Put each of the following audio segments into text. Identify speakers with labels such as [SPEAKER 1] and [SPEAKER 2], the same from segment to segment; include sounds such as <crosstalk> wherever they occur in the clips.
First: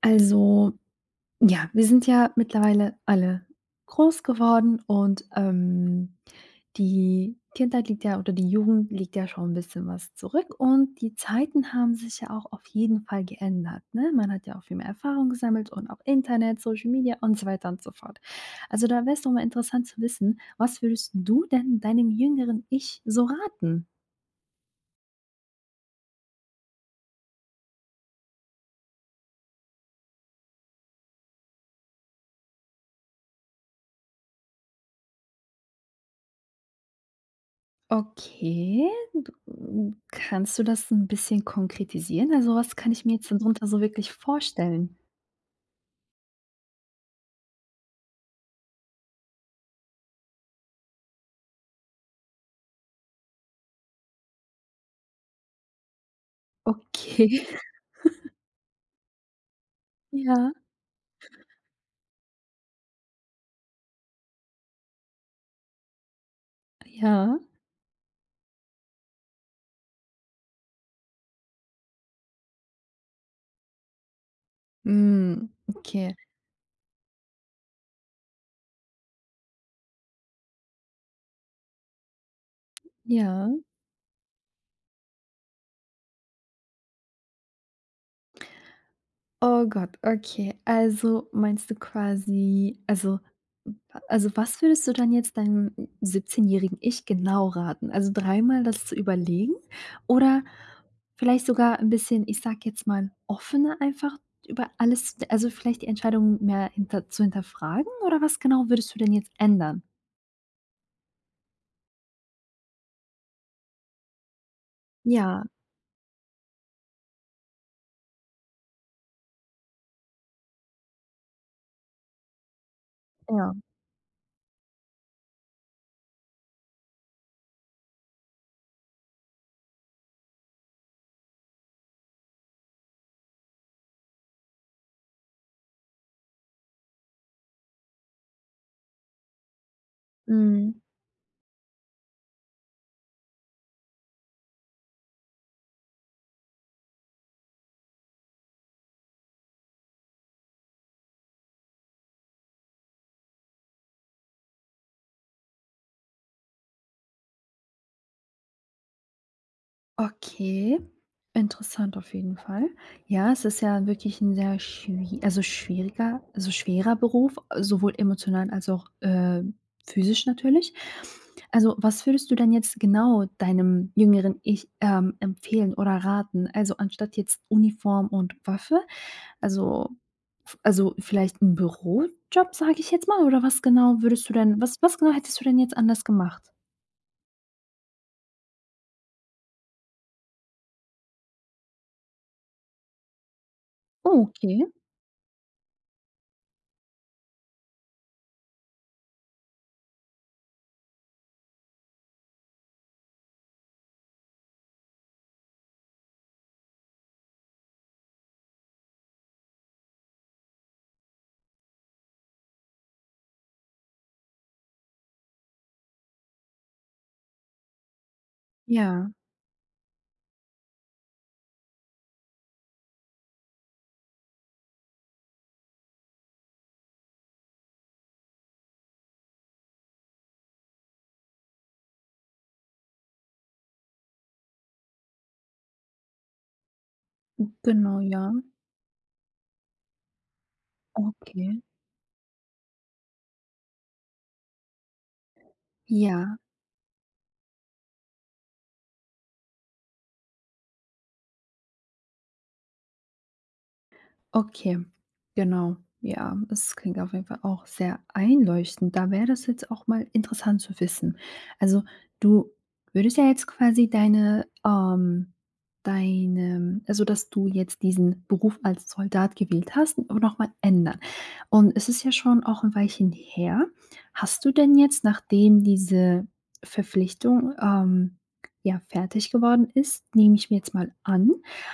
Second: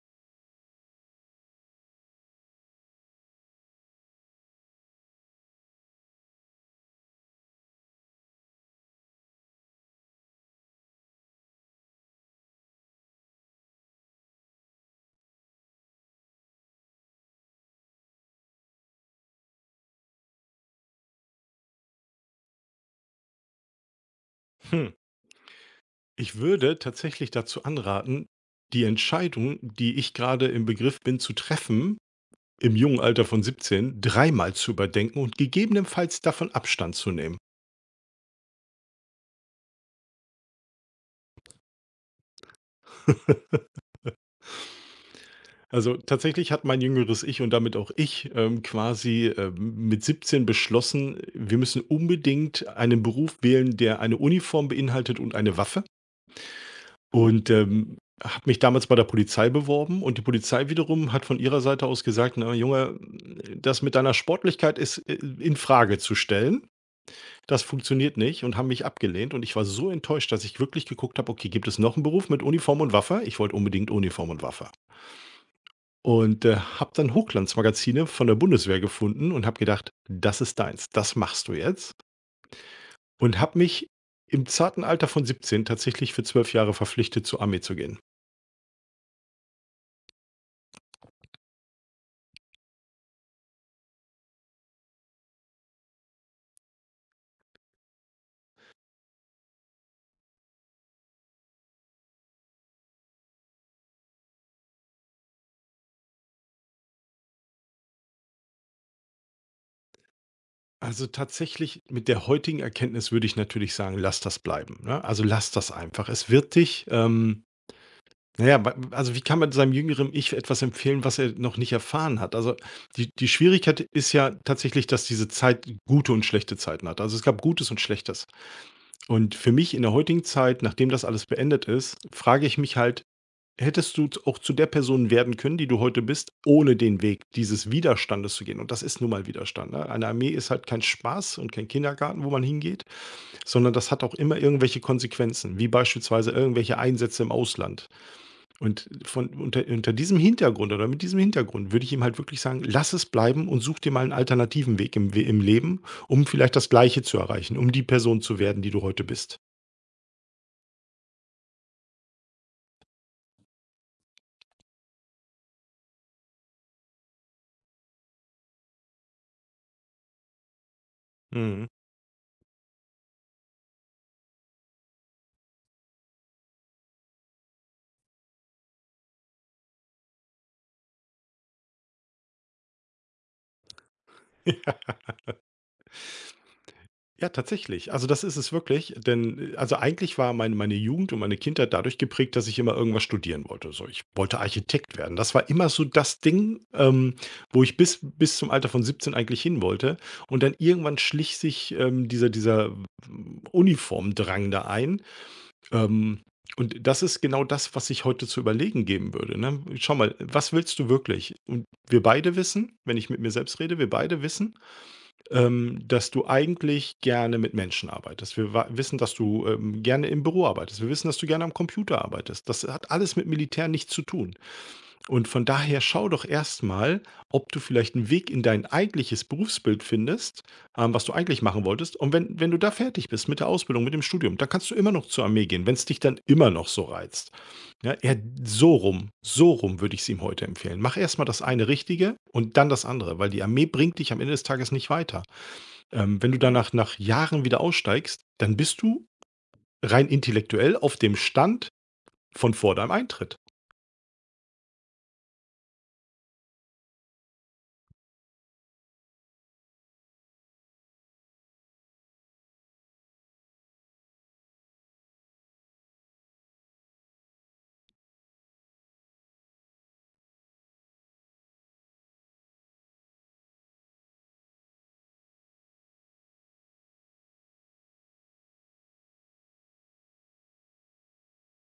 [SPEAKER 1] Also, ja, wir sind ja mittlerweile alle groß geworden und die Kindheit liegt ja, oder die Jugend liegt ja schon ein bisschen was zurück, und die Zeiten haben sich ja auch auf jeden Fall geändert, ne? Man hat ja auch viel mehr Erfahrung gesammelt und auch Internet, Social Media und so weiter und so fort. Also, da wäre es doch mal interessant zu wissen, was würdest du denn deinem jüngeren Ich so raten?
[SPEAKER 2] Hm. Ich würde tatsächlich dazu anraten, die Entscheidung, die ich gerade im Begriff bin zu treffen, im jungen Alter von 17, dreimal zu überdenken und gegebenenfalls davon Abstand zu nehmen.
[SPEAKER 1] Okay, kannst du das ein bisschen konkretisieren? Also, was kann ich mir jetzt
[SPEAKER 2] <laughs>
[SPEAKER 1] darunter so wirklich vorstellen?
[SPEAKER 2] Also tatsächlich hat mein jüngeres Ich und damit auch ich quasi mit 17 beschlossen, wir müssen unbedingt einen Beruf wählen, der eine Uniform beinhaltet und eine Waffe.
[SPEAKER 1] Okay,
[SPEAKER 2] Und,
[SPEAKER 1] <laughs>
[SPEAKER 2] habe mich damals bei der Polizei beworben, und die
[SPEAKER 1] ja,
[SPEAKER 2] Polizei wiederum hat von ihrer Seite aus gesagt: „Na Junge, das mit deiner Sportlichkeit ist, in Frage zu stellen.
[SPEAKER 1] ja.
[SPEAKER 2] Das funktioniert nicht“, und haben mich abgelehnt. Und ich war so enttäuscht, dass ich wirklich geguckt habe: „Okay, gibt es noch einen Beruf mit Uniform und Waffe?“ Ich wollte unbedingt Uniform und Waffe.
[SPEAKER 1] Hm, okay,
[SPEAKER 2] Und, habe dann Hochglanzmagazine von der Bundeswehr gefunden und habe gedacht: „Das ist deins. Das machst du jetzt.“ Und
[SPEAKER 1] ja.
[SPEAKER 2] habe mich im zarten Alter von 17 tatsächlich für 12 Jahre verpflichtet, zur Armee zu gehen.
[SPEAKER 1] Oh Gott, okay. Also meinst du quasi also was würdest du dann jetzt deinem 17-jährigen Ich genau raten? Also dreimal das zu überlegen, oder vielleicht sogar ein bisschen, ich sage jetzt mal, offener, einfach über alles, also vielleicht die Entscheidung mehr hinter zu hinterfragen, oder was genau würdest du denn jetzt ändern?
[SPEAKER 2] Also tatsächlich mit der heutigen Erkenntnis würde ich natürlich sagen: „Lass das bleiben“, ne? Also,
[SPEAKER 1] Ja,
[SPEAKER 2] lass das einfach. Es wird dich, naja, wa also wie kann man seinem jüngeren Ich etwas empfehlen, was er noch nicht erfahren hat? Also die
[SPEAKER 1] ja.
[SPEAKER 2] Schwierigkeit ist ja tatsächlich, dass diese Zeit gute und schlechte Zeiten hat. Also es gab Gutes und Schlechtes. Und für mich in der heutigen Zeit, nachdem das alles beendet ist, frage ich mich halt: „Hättest du auch zu der Person werden können, die du heute bist, ohne den Weg dieses Widerstandes zu gehen?“ Und das ist nun mal Widerstand, ne? Eine Armee ist halt kein
[SPEAKER 1] Mhm.
[SPEAKER 2] Spaß und kein Kindergarten, wo man hingeht, sondern das hat auch immer irgendwelche Konsequenzen, wie beispielsweise irgendwelche Einsätze im Ausland. Und von unter diesem Hintergrund oder mit diesem Hintergrund würde ich ihm halt wirklich sagen: „Lass es bleiben und such dir mal einen alternativen Weg im We im Leben, um vielleicht das Gleiche zu erreichen, um die Person zu werden, die du heute bist.“
[SPEAKER 1] Okay, interessant auf jeden Fall. Ja, es ist ja wirklich ein schwieriger also schwerer Beruf, sowohl emotional als auch, physisch natürlich.
[SPEAKER 2] Mhm.
[SPEAKER 1] Also, was würdest du denn jetzt genau deinem jüngeren Ich, empfehlen oder raten? Also, anstatt jetzt Uniform und Waffe, also v also, vielleicht ein Bürojob, sage ich jetzt mal, oder was genau würdest du denn was genau
[SPEAKER 2] <laughs>
[SPEAKER 1] hättest du denn jetzt anders
[SPEAKER 2] Ja.
[SPEAKER 1] gemacht?
[SPEAKER 2] Ja, tatsächlich. Also, das ist es wirklich, denn also eigentlich war meine Jugend und meine Kindheit dadurch geprägt, dass ich immer irgendwas studieren wollte. So, ich
[SPEAKER 1] Oh,
[SPEAKER 2] wollte
[SPEAKER 1] okay.
[SPEAKER 2] Architekt werden. Das war immer so das Ding, wo ich bis zum Alter von 17 eigentlich hin wollte, und dann irgendwann schlich sich, dieser dieser w Uniformdrang da ein. Ähm, und das ist genau das, was ich heute zu überlegen geben würde, ne? Schau mal, was willst du wirklich? Und wir beide wissen, wenn ich mit mir selbst rede, wir beide wissen, dass du eigentlich gerne mit Menschen arbeitest. Wir wissen,
[SPEAKER 1] Ja,
[SPEAKER 2] dass du gerne im Büro arbeitest. Wir wissen, dass du gerne am Computer arbeitest. Das hat alles mit Militär nichts zu tun. Und von daher schau doch erstmal, ob du vielleicht einen Weg in dein eigentliches Berufsbild findest, was du eigentlich machen wolltest. Und wenn du da fertig bist mit der Ausbildung, mit dem Studium, dann kannst du immer noch zur Armee gehen, wenn es dich dann immer noch so reizt. Ja,
[SPEAKER 1] genau,
[SPEAKER 2] eher
[SPEAKER 1] ja.
[SPEAKER 2] so rum würde ich es ihm heute empfehlen. Mach erstmal das
[SPEAKER 1] Okay.
[SPEAKER 2] eine Richtige und dann das andere, weil die Armee bringt dich am Ende des Tages nicht weiter. Wenn du
[SPEAKER 1] Ja,
[SPEAKER 2] danach nach Jahren wieder aussteigst, dann bist du rein intellektuell auf dem Stand von vor deinem Eintritt.
[SPEAKER 1] okay, genau. Ja, es klingt auf jeden Fall auch sehr einleuchtend. Da wäre das jetzt auch mal interessant zu wissen. Also, du würdest ja jetzt quasi deine also, dass du jetzt diesen Beruf als Soldat gewählt hast, aber noch mal ändern. Und es ist ja schon auch ein Weilchen her. Hast du denn jetzt, nachdem diese Verpflichtung, ja, fertig geworden ist, nehme ich mir jetzt mal an,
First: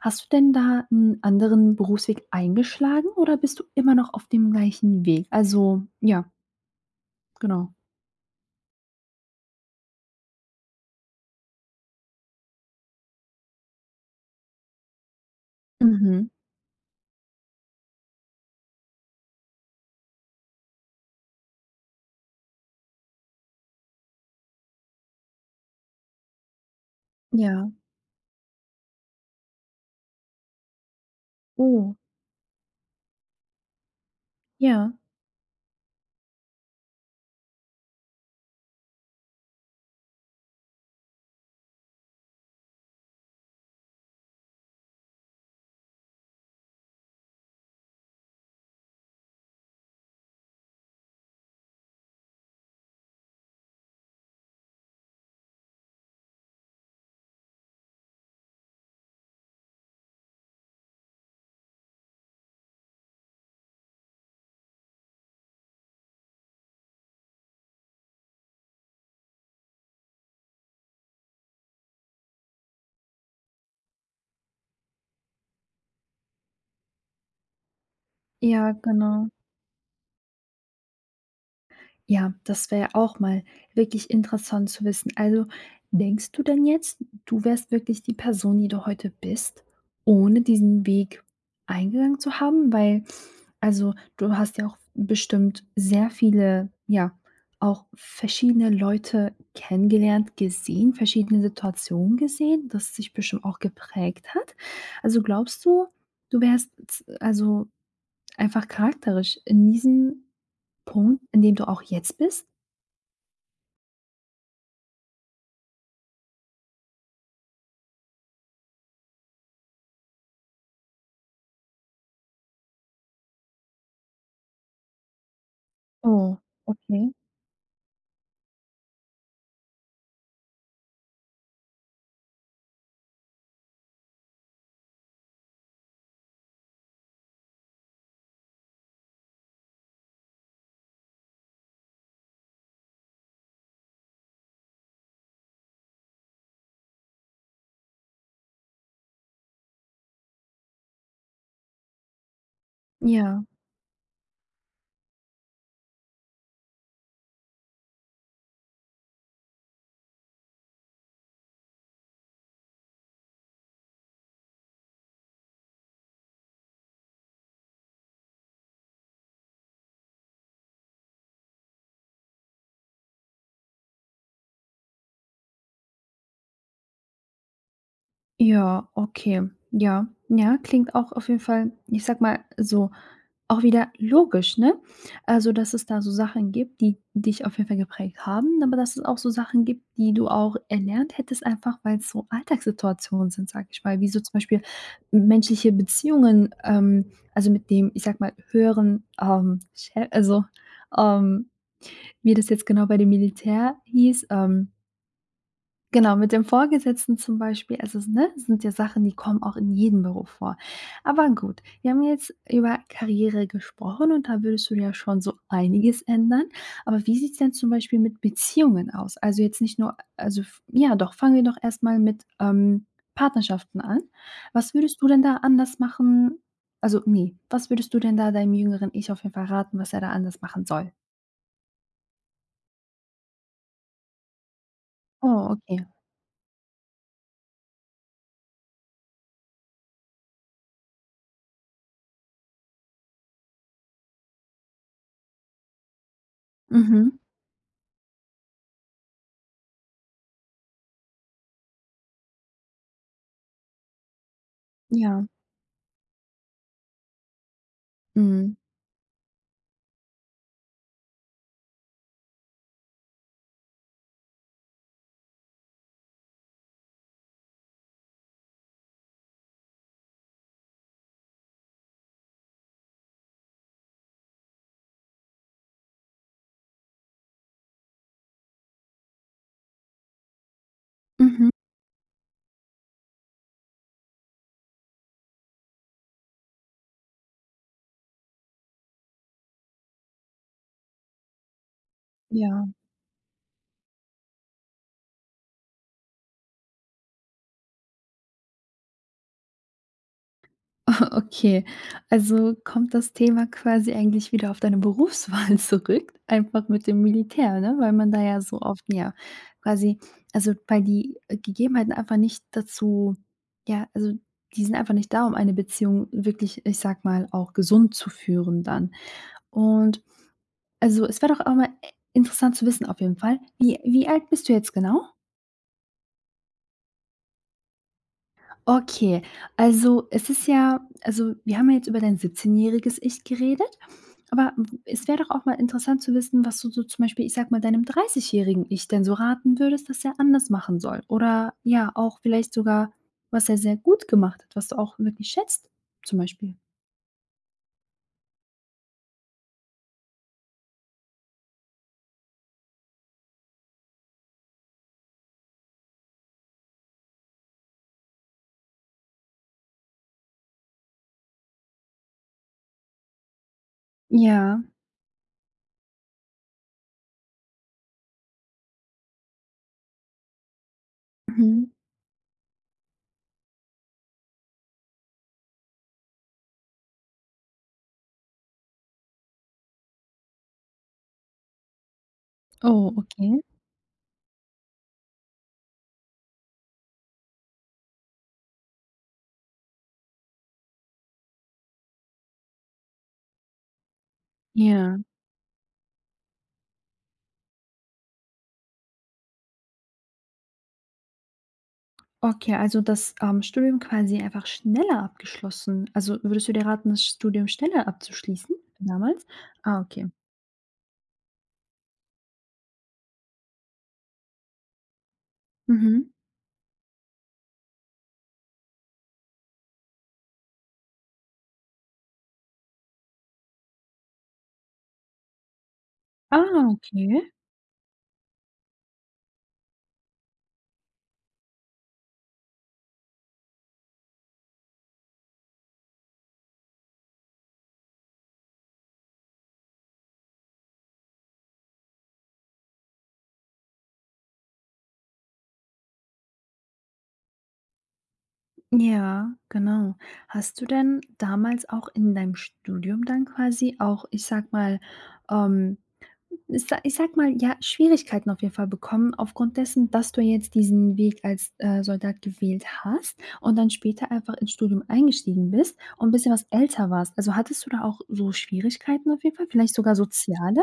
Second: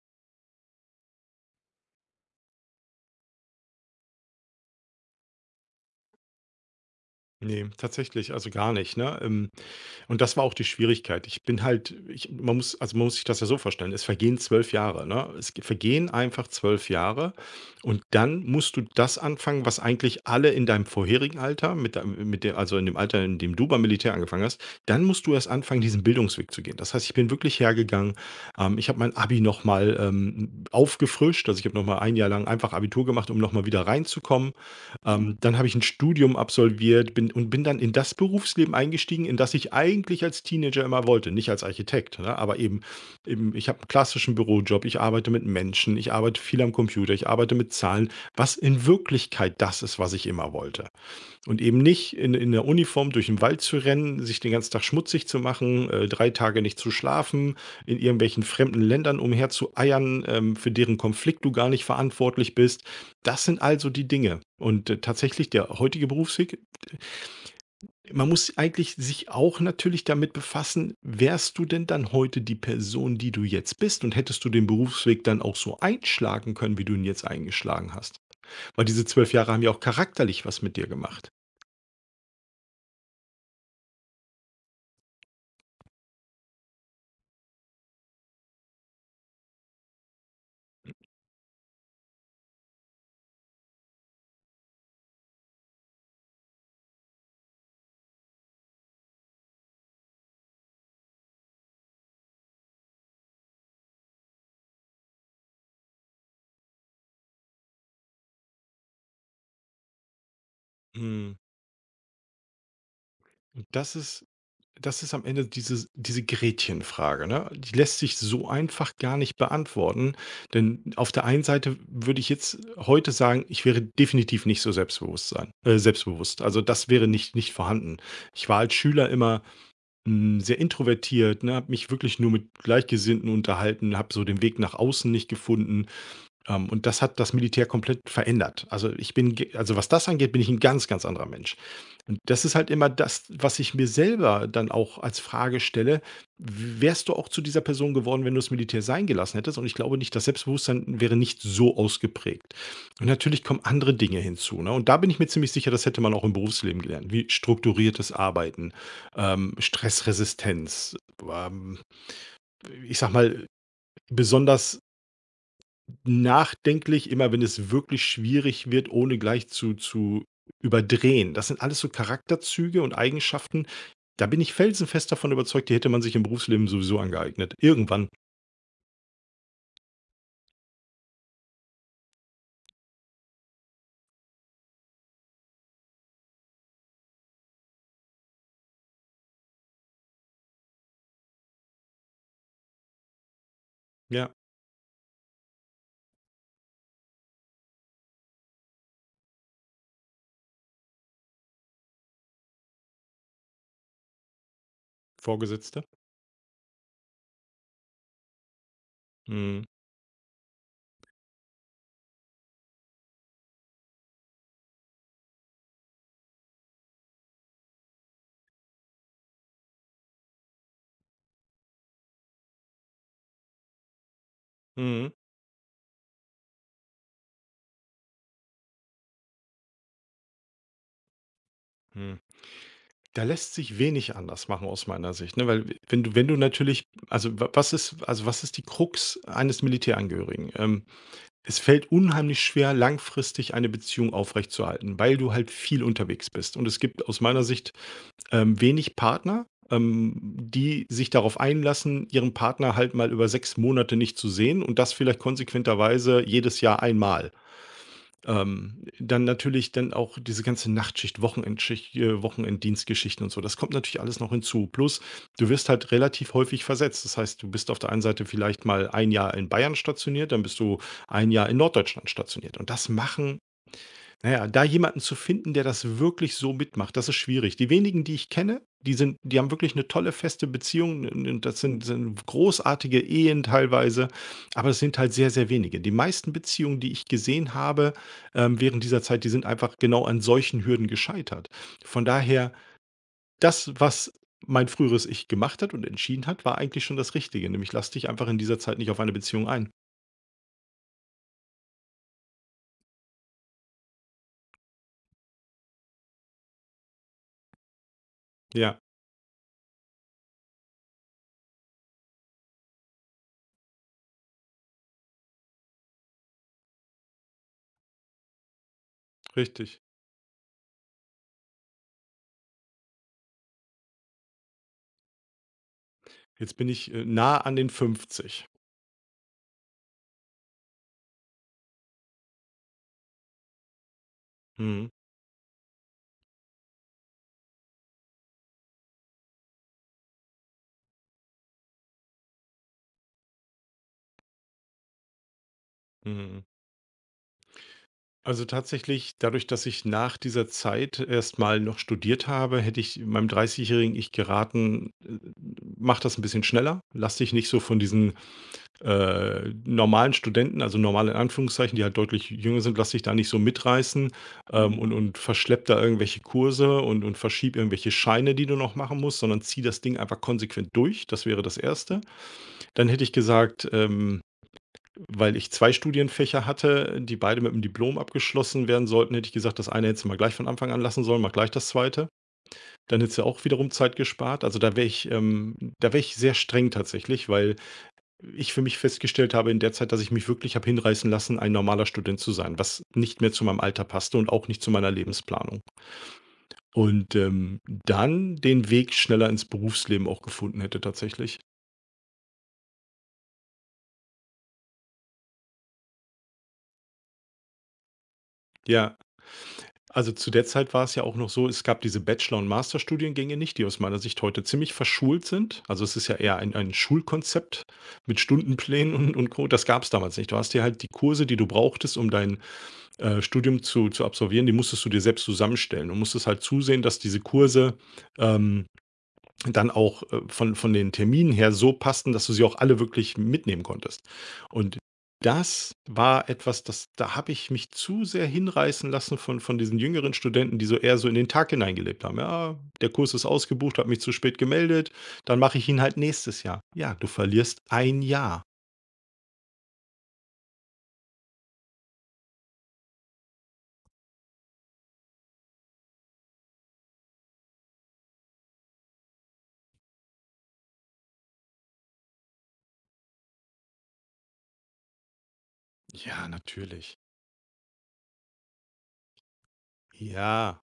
[SPEAKER 1] hast du denn da einen anderen Berufsweg eingeschlagen oder bist du immer noch auf dem gleichen Weg? Also ja,
[SPEAKER 2] Ne,
[SPEAKER 1] genau.
[SPEAKER 2] tatsächlich, also gar nicht, ne? Und das war auch die Schwierigkeit. Ich bin halt ich man muss also, man muss sich das ja so vorstellen, es vergehen 12 Jahre, ne? Vergehen
[SPEAKER 1] Mhm.
[SPEAKER 2] einfach 12 Jahre, und dann musst du das anfangen, was eigentlich alle in deinem vorherigen Alter mit deinem mit der also in dem Alter, in dem du beim Militär angefangen hast, dann musst du erst anfangen, diesen Bildungsweg zu gehen. Das heißt, ich bin wirklich
[SPEAKER 1] Ja.
[SPEAKER 2] hergegangen, ich habe mein Abi noch mal, aufgefrischt, also ich habe noch
[SPEAKER 1] Oh,
[SPEAKER 2] mal ein Jahr lang einfach Abitur gemacht, um noch mal wieder reinzukommen.
[SPEAKER 1] ja.
[SPEAKER 2] Dann habe ich ein Studium absolviert, bin dann in das Berufsleben eingestiegen, in das ich eigentlich als Teenager immer wollte. Nicht als Architekt, ne, aber eben ich habe einen klassischen Bürojob, ich arbeite mit Menschen, ich arbeite viel am Computer, ich arbeite mit Zahlen, was in Wirklichkeit das ist, was ich immer wollte. Und eben nicht in der Uniform durch den Wald zu rennen, sich den ganzen Tag schmutzig zu machen, 3 Tage nicht zu schlafen, in irgendwelchen fremden Ländern umherzueiern, für deren Konflikt du gar nicht verantwortlich bist. Das sind also die Dinge. Und, tatsächlich der heutige Berufsweg, man muss eigentlich sich auch natürlich damit befassen: Wärst du denn dann heute die Person, die du jetzt bist? Und hättest du den Berufsweg dann auch so einschlagen können, wie du ihn jetzt eingeschlagen hast?
[SPEAKER 1] Ja,
[SPEAKER 2] Weil diese
[SPEAKER 1] genau.
[SPEAKER 2] 12 Jahre haben ja auch charakterlich was mit dir gemacht.
[SPEAKER 1] Ja, das wäre auch mal wirklich interessant zu wissen. Also, denkst du denn jetzt, du wärst wirklich die Person, die du heute bist, ohne diesen Weg eingegangen zu haben? Weil, also, du hast ja auch bestimmt sehr viele, ja, auch verschiedene Leute kennengelernt, gesehen, verschiedene Situationen gesehen, das sich bestimmt auch geprägt hat. Also glaubst du, du wärst, also einfach charakterisch in diesem Punkt,
[SPEAKER 2] Mhm.
[SPEAKER 1] in dem du auch jetzt bist?
[SPEAKER 2] Und das ist am Ende diese Gretchenfrage, ne? Die lässt sich so einfach gar nicht beantworten, denn auf der einen Seite würde ich jetzt heute sagen, ich wäre definitiv nicht so selbstbewusst sein
[SPEAKER 1] Oh,
[SPEAKER 2] selbstbewusst. Also, das wäre
[SPEAKER 1] okay.
[SPEAKER 2] nicht vorhanden. Ich war als Schüler immer, sehr introvertiert, ne, habe mich wirklich nur mit Gleichgesinnten unterhalten, habe so den Weg nach außen nicht gefunden, und das hat das Militär komplett verändert. Also, ich bin ge also, was das angeht, bin ich ein ganz, ganz anderer Mensch. Und das ist halt immer das, was ich mir selber dann auch als Frage stelle: wärst du auch zu dieser Person geworden, wenn du das Militär sein gelassen hättest?“ Und ich glaube nicht, das Selbstbewusstsein wäre nicht so ausgeprägt. Und natürlich
[SPEAKER 1] Ja,
[SPEAKER 2] kommen andere Dinge hinzu, ne? Und da bin ich mir ziemlich sicher, das hätte man auch im Berufsleben gelernt, wie strukturiertes Arbeiten, Stressresistenz, ähm, ich sag mal, besonders nachdenklich, immer wenn es wirklich schwierig wird, ohne gleich zu überdrehen. Das sind alles so Charakterzüge und Eigenschaften. Da bin ich felsenfest davon überzeugt, die hätte man sich im Berufsleben sowieso angeeignet. Irgendwann.
[SPEAKER 1] ja, okay. Ja, ja, klingt auch auf jeden Fall, ich sag mal so, auch wieder logisch, ne? Also, dass es da so Sachen gibt, die dich auf jeden Fall geprägt haben, aber dass es auch so Sachen gibt, die du auch erlernt hättest, einfach weil es so Alltagssituationen sind, sag ich mal, wie so zum
[SPEAKER 2] Ja,
[SPEAKER 1] Beispiel menschliche Beziehungen, also mit dem, ich sag mal, höheren, Chef, also, ähm wie das jetzt genau bei dem Militär hieß,
[SPEAKER 2] Vorgesetzte.
[SPEAKER 1] genau, mit dem Vorgesetzten zum Beispiel, also, s ne, sind ja Sachen, die kommen auch
[SPEAKER 2] Mhm.
[SPEAKER 1] in jedem Beruf vor. Aber gut, wir haben jetzt über Karriere gesprochen, und da würdest du ja schon so einiges ändern. Aber wie sieht's denn zum Beispiel mit Beziehungen aus? Also, jetzt nicht nur also, f ja doch, fangen wir doch erst mal mit, Partnerschaften an. Was würdest du
[SPEAKER 2] Mhm.
[SPEAKER 1] denn da anders machen, also, nee, was würdest du denn da deinem jüngeren Ich auf jeden Fall raten, was er da anders machen soll?
[SPEAKER 2] Mhm. Da lässt sich wenig anders machen aus meiner Sicht, ne?
[SPEAKER 1] Oh,
[SPEAKER 2] Weil
[SPEAKER 1] okay.
[SPEAKER 2] wenn du natürlich, also was ist, also was ist die Krux eines Militärangehörigen? Es fällt unheimlich schwer, langfristig eine Beziehung aufrechtzuerhalten, weil du halt viel unterwegs bist. Und es gibt
[SPEAKER 1] Mhm.
[SPEAKER 2] aus meiner Sicht wenig Partner, die sich darauf einlassen, ihren Partner halt mal über 6 Monate nicht zu sehen und das vielleicht
[SPEAKER 1] Ja.
[SPEAKER 2] konsequenterweise jedes Jahr einmal.
[SPEAKER 1] Mhm.
[SPEAKER 2] Dann natürlich dann auch diese ganze Nachtschicht, Wochenendschicht, Wochenenddienstgeschichten und so. Das kommt natürlich alles noch hinzu. Plus, du wirst halt relativ häufig versetzt. Das heißt, du bist auf der einen Seite vielleicht mal ein Jahr in Bayern stationiert, dann bist du ein Jahr in Norddeutschland stationiert. Und das machen naja, da jemanden zu finden, der das wirklich so mitmacht, das ist schwierig. Die wenigen, die ich kenne, die haben wirklich eine tolle feste Beziehung, und
[SPEAKER 1] Mhm.
[SPEAKER 2] das sind großartige Ehen teilweise, aber es sind halt sehr, sehr wenige. Die meisten Beziehungen, die ich gesehen habe, während dieser Zeit, die sind einfach genau an solchen Hürden gescheitert. Von daher,
[SPEAKER 1] Ja.
[SPEAKER 2] das, was mein früheres Ich gemacht hat und entschieden hat, war eigentlich schon das Richtige, nämlich lass dich einfach in dieser Zeit nicht auf eine Beziehung ein.
[SPEAKER 1] <laughs> Okay. Also kommt das Thema quasi eigentlich wieder auf deine Berufswahl <laughs> zurück, einfach mit dem Militär, ne? Weil man da ja so
[SPEAKER 2] Ja,
[SPEAKER 1] oft, ja, quasi also, weil die Gegebenheiten einfach nicht dazu, ja, also die sind einfach nicht da, um eine Beziehung wirklich, ich sag mal, auch gesund zu führen dann.
[SPEAKER 2] richtig.
[SPEAKER 1] Und also, es wäre doch auch mal, interessant zu wissen auf jeden Fall. Wie alt bist du jetzt genau?
[SPEAKER 2] Jetzt bin ich, nah an den 50.
[SPEAKER 1] Okay, also es ist ja, also wir haben ja jetzt über dein 17-jähriges Ich geredet, aber w
[SPEAKER 2] Mhm.
[SPEAKER 1] es wäre doch auch mal interessant zu wissen, was du so zum Beispiel, ich sag mal, deinem 30-jährigen Ich denn so raten würdest, dass er anders machen soll, oder ja, auch vielleicht sogar, was er sehr gut gemacht hat, was du auch wirklich schätzt zum
[SPEAKER 2] Mhm,
[SPEAKER 1] Beispiel.
[SPEAKER 2] also tatsächlich, dadurch, dass ich nach dieser Zeit erst mal noch studiert habe, hätte ich meinem dreißigjährigen jährigen Ich geraten, mach das ein bisschen schneller. Lass dich nicht so von normalen Studenten, also normal in Anführungszeichen, die halt deutlich jünger sind, lass dich da nicht so mitreißen,
[SPEAKER 1] Ja,
[SPEAKER 2] Mhm. Und verschlepp da irgendwelche Kurse und verschieb irgendwelche Scheine, die du noch machen musst, sondern zieh das Ding einfach konsequent durch. Das wäre das
[SPEAKER 1] mhm.
[SPEAKER 2] Erste. Dann hätte ich gesagt, weil ich 2 Studienfächer hatte, die beide mit dem Diplom abgeschlossen werden sollten, hätte ich gesagt, das eine hättest du mal gleich von Anfang an lassen sollen, mach gleich das zweite.
[SPEAKER 1] Oh,
[SPEAKER 2] Dann hättest du
[SPEAKER 1] okay.
[SPEAKER 2] auch wiederum Zeit gespart. Also, da wäre ich sehr streng tatsächlich, weil ich für mich festgestellt habe in der Zeit, dass ich mich wirklich habe hinreißen lassen, ein normaler Student zu sein, was nicht mehr zu meinem Alter passte und auch nicht zu meiner
[SPEAKER 1] Ja.
[SPEAKER 2] Lebensplanung. Und, dann den Weg schneller ins Berufsleben auch gefunden hätte tatsächlich.
[SPEAKER 1] Okay, also das, Studium quasi einfach schneller abgeschlossen. Also würdest du dir raten, das Studium schneller abzuschließen
[SPEAKER 2] Ja.
[SPEAKER 1] damals? Ah,
[SPEAKER 2] Also
[SPEAKER 1] okay.
[SPEAKER 2] zu der Zeit war es ja auch noch so, es gab diese Bachelor- und Masterstudiengänge nicht, die aus meiner Sicht heute ziemlich verschult sind. Also es
[SPEAKER 1] Mhm.
[SPEAKER 2] ist ja eher ein Schulkonzept mit Stundenplänen und Co. Das gab es damals nicht. Du hast dir halt die Kurse, die du brauchtest, um dein Studium zu absolvieren, die musstest du dir selbst zusammenstellen und musstest halt
[SPEAKER 1] Ah,
[SPEAKER 2] zusehen, dass diese
[SPEAKER 1] okay.
[SPEAKER 2] Kurse ähm, dann auch von den Terminen her so passten, dass du sie auch alle wirklich mitnehmen konntest. Und das war etwas, das, da habe ich mich zu sehr hinreißen lassen von diesen jüngeren Studenten, die so eher so in den Tag hineingelebt haben. Ja, der Kurs ist ausgebucht, habe mich zu spät gemeldet, dann mache ich ihn halt nächstes Jahr. Ja, du verlierst ein Jahr.
[SPEAKER 1] Ja, genau. Hast du denn damals auch in deinem Studium dann quasi auch, ich sag mal, ähm, ich sage mal, ja, Schwierigkeiten auf jeden Fall bekommen aufgrund dessen, dass du jetzt diesen Weg als, Soldat gewählt hast und dann später einfach ins Studium eingestiegen bist und ein
[SPEAKER 2] Ja,
[SPEAKER 1] bisschen was älter
[SPEAKER 2] natürlich.
[SPEAKER 1] warst? Also, hattest du da auch so Schwierigkeiten auf jeden Fall, vielleicht sogar
[SPEAKER 2] Ja,
[SPEAKER 1] soziale?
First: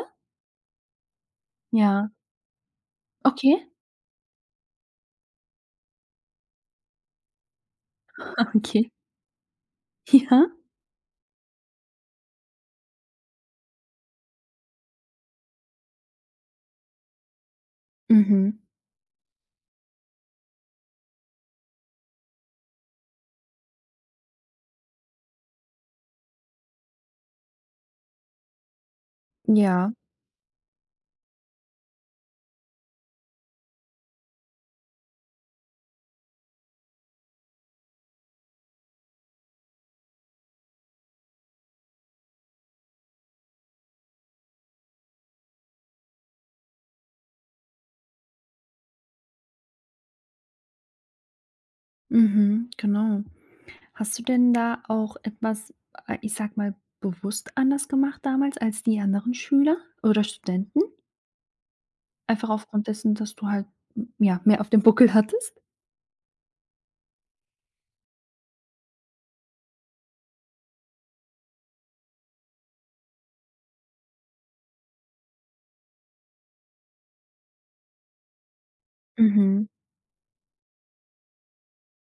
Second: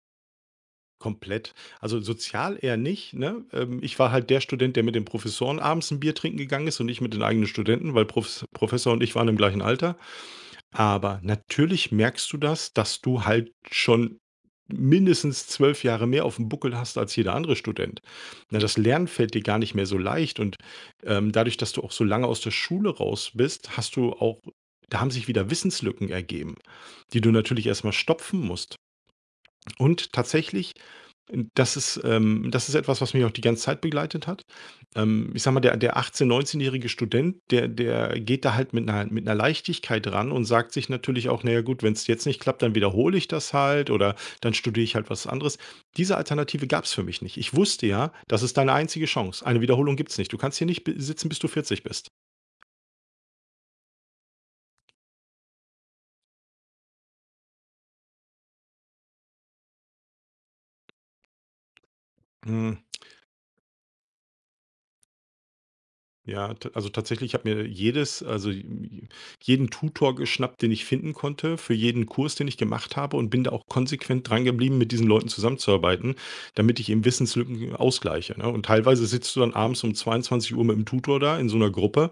[SPEAKER 2] komplett. Also,
[SPEAKER 1] Ja.
[SPEAKER 2] sozial eher nicht, ne?
[SPEAKER 1] Okay,
[SPEAKER 2] Ich war halt der Student, der mit den Professoren abends ein Bier trinken gegangen ist und nicht mit den eigenen Studenten, weil
[SPEAKER 1] <laughs> okay.
[SPEAKER 2] Professor und ich waren im gleichen Alter.
[SPEAKER 1] Ja.
[SPEAKER 2] Aber natürlich merkst du das, dass du halt schon mindestens 12 Jahre mehr auf dem Buckel hast als jeder andere Student. Ne,
[SPEAKER 1] Mhm.
[SPEAKER 2] das Lernen fällt dir gar nicht mehr so leicht, und, dadurch, dass du auch so lange aus der Schule raus bist, hast du auch da haben sich wieder Wissenslücken ergeben, die du natürlich erst mal stopfen musst.
[SPEAKER 1] Ja.
[SPEAKER 2] Und tatsächlich das ist etwas, was mich auch die ganze Zeit begleitet hat. Ich sage mal, der 18 neunzehnjährige jährige Student, der geht da halt mit einer Leichtigkeit ran und sagt sich natürlich auch: „Na ja gut, wenn es jetzt nicht klappt, dann wiederhole ich das halt oder dann studiere ich halt was anderes.“ Diese Alternative gab es für mich nicht. Ich wusste ja, das ist deine einzige Chance. Eine Wiederholung gibt's nicht. Du kannst hier nicht b sitzen, bis du 40 bist.
[SPEAKER 1] Mhm, genau. Hast du denn da auch etwas, ich sag mal, bewusst anders gemacht damals als die anderen Schüler oder Studenten? Einfach
[SPEAKER 2] Mhm.
[SPEAKER 1] aufgrund dessen, dass du halt, m ja, mehr auf dem Buckel hattest?
[SPEAKER 2] Ja, t also tatsächlich, ich habe mir jedes also j jeden Tutor geschnappt, den ich finden konnte, für jeden Kurs, den ich gemacht habe, und bin da auch konsequent dran geblieben, mit diesen Leuten zusammenzuarbeiten, damit ich eben Wissenslücken ausgleiche, ne? Und teilweise sitzt du dann
[SPEAKER 1] Mhm.
[SPEAKER 2] abends um 22 Uhr mit dem Tutor da in so einer Gruppe,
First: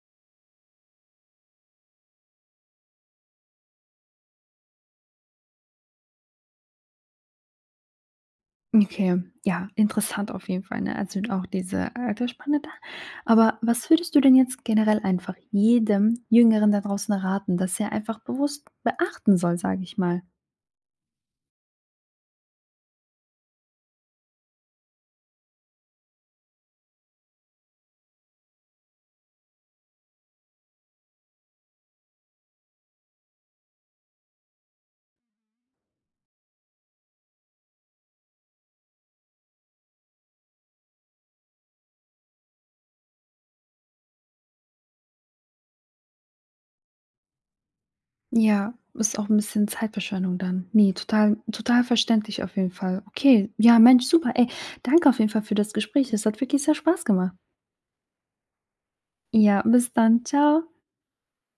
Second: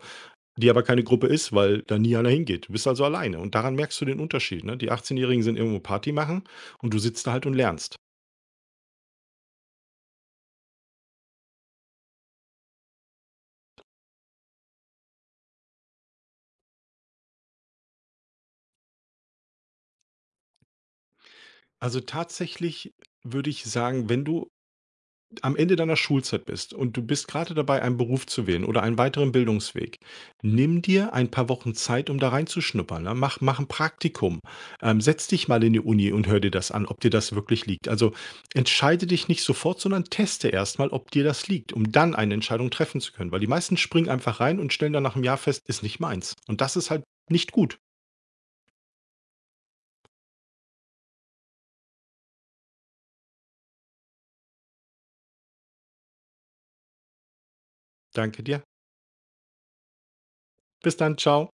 [SPEAKER 2] die aber keine Gruppe ist, weil da nie einer hingeht. Du bist also alleine, und daran merkst du den Unterschied, ne? Die Achtzehnjährigen sind irgendwo Party machen, und du sitzt da halt und lernst.
[SPEAKER 1] Okay, ja, interessant auf jeden Fall, ne? Also, auch diese Altersspanne da. Aber was würdest du denn jetzt generell einfach jedem Jüngeren da draußen raten, dass er einfach bewusst beachten soll, sage ich mal?
[SPEAKER 2] Also tatsächlich würde ich sagen, wenn du am Ende deiner Schulzeit bist und du bist gerade dabei, einen Beruf zu wählen oder einen weiteren Bildungsweg, nimm dir ein paar Wochen Zeit, um da reinzuschnuppern. Ne? Mach, mach ein Praktikum. Setz dich mal in die Uni und hör dir das an, ob dir das wirklich liegt. Also entscheide dich nicht sofort, sondern teste erstmal, ob dir das liegt, um dann eine Entscheidung treffen zu können. Weil die meisten springen einfach rein und stellen dann nach einem Jahr fest, ist nicht meins. Und das ist halt nicht gut.
[SPEAKER 1] Ja, ist auch ein bisschen Zeitverschwendung dann. Ne, total verständlich auf jeden Fall. Okay, ja, Mensch, super. Ey, danke auf jeden Fall für das Gespräch. Es hat wirklich sehr Spaß gemacht.
[SPEAKER 2] Danke dir.
[SPEAKER 1] Ja, bis dann. Ciao.
[SPEAKER 2] Bis dann. Ciao.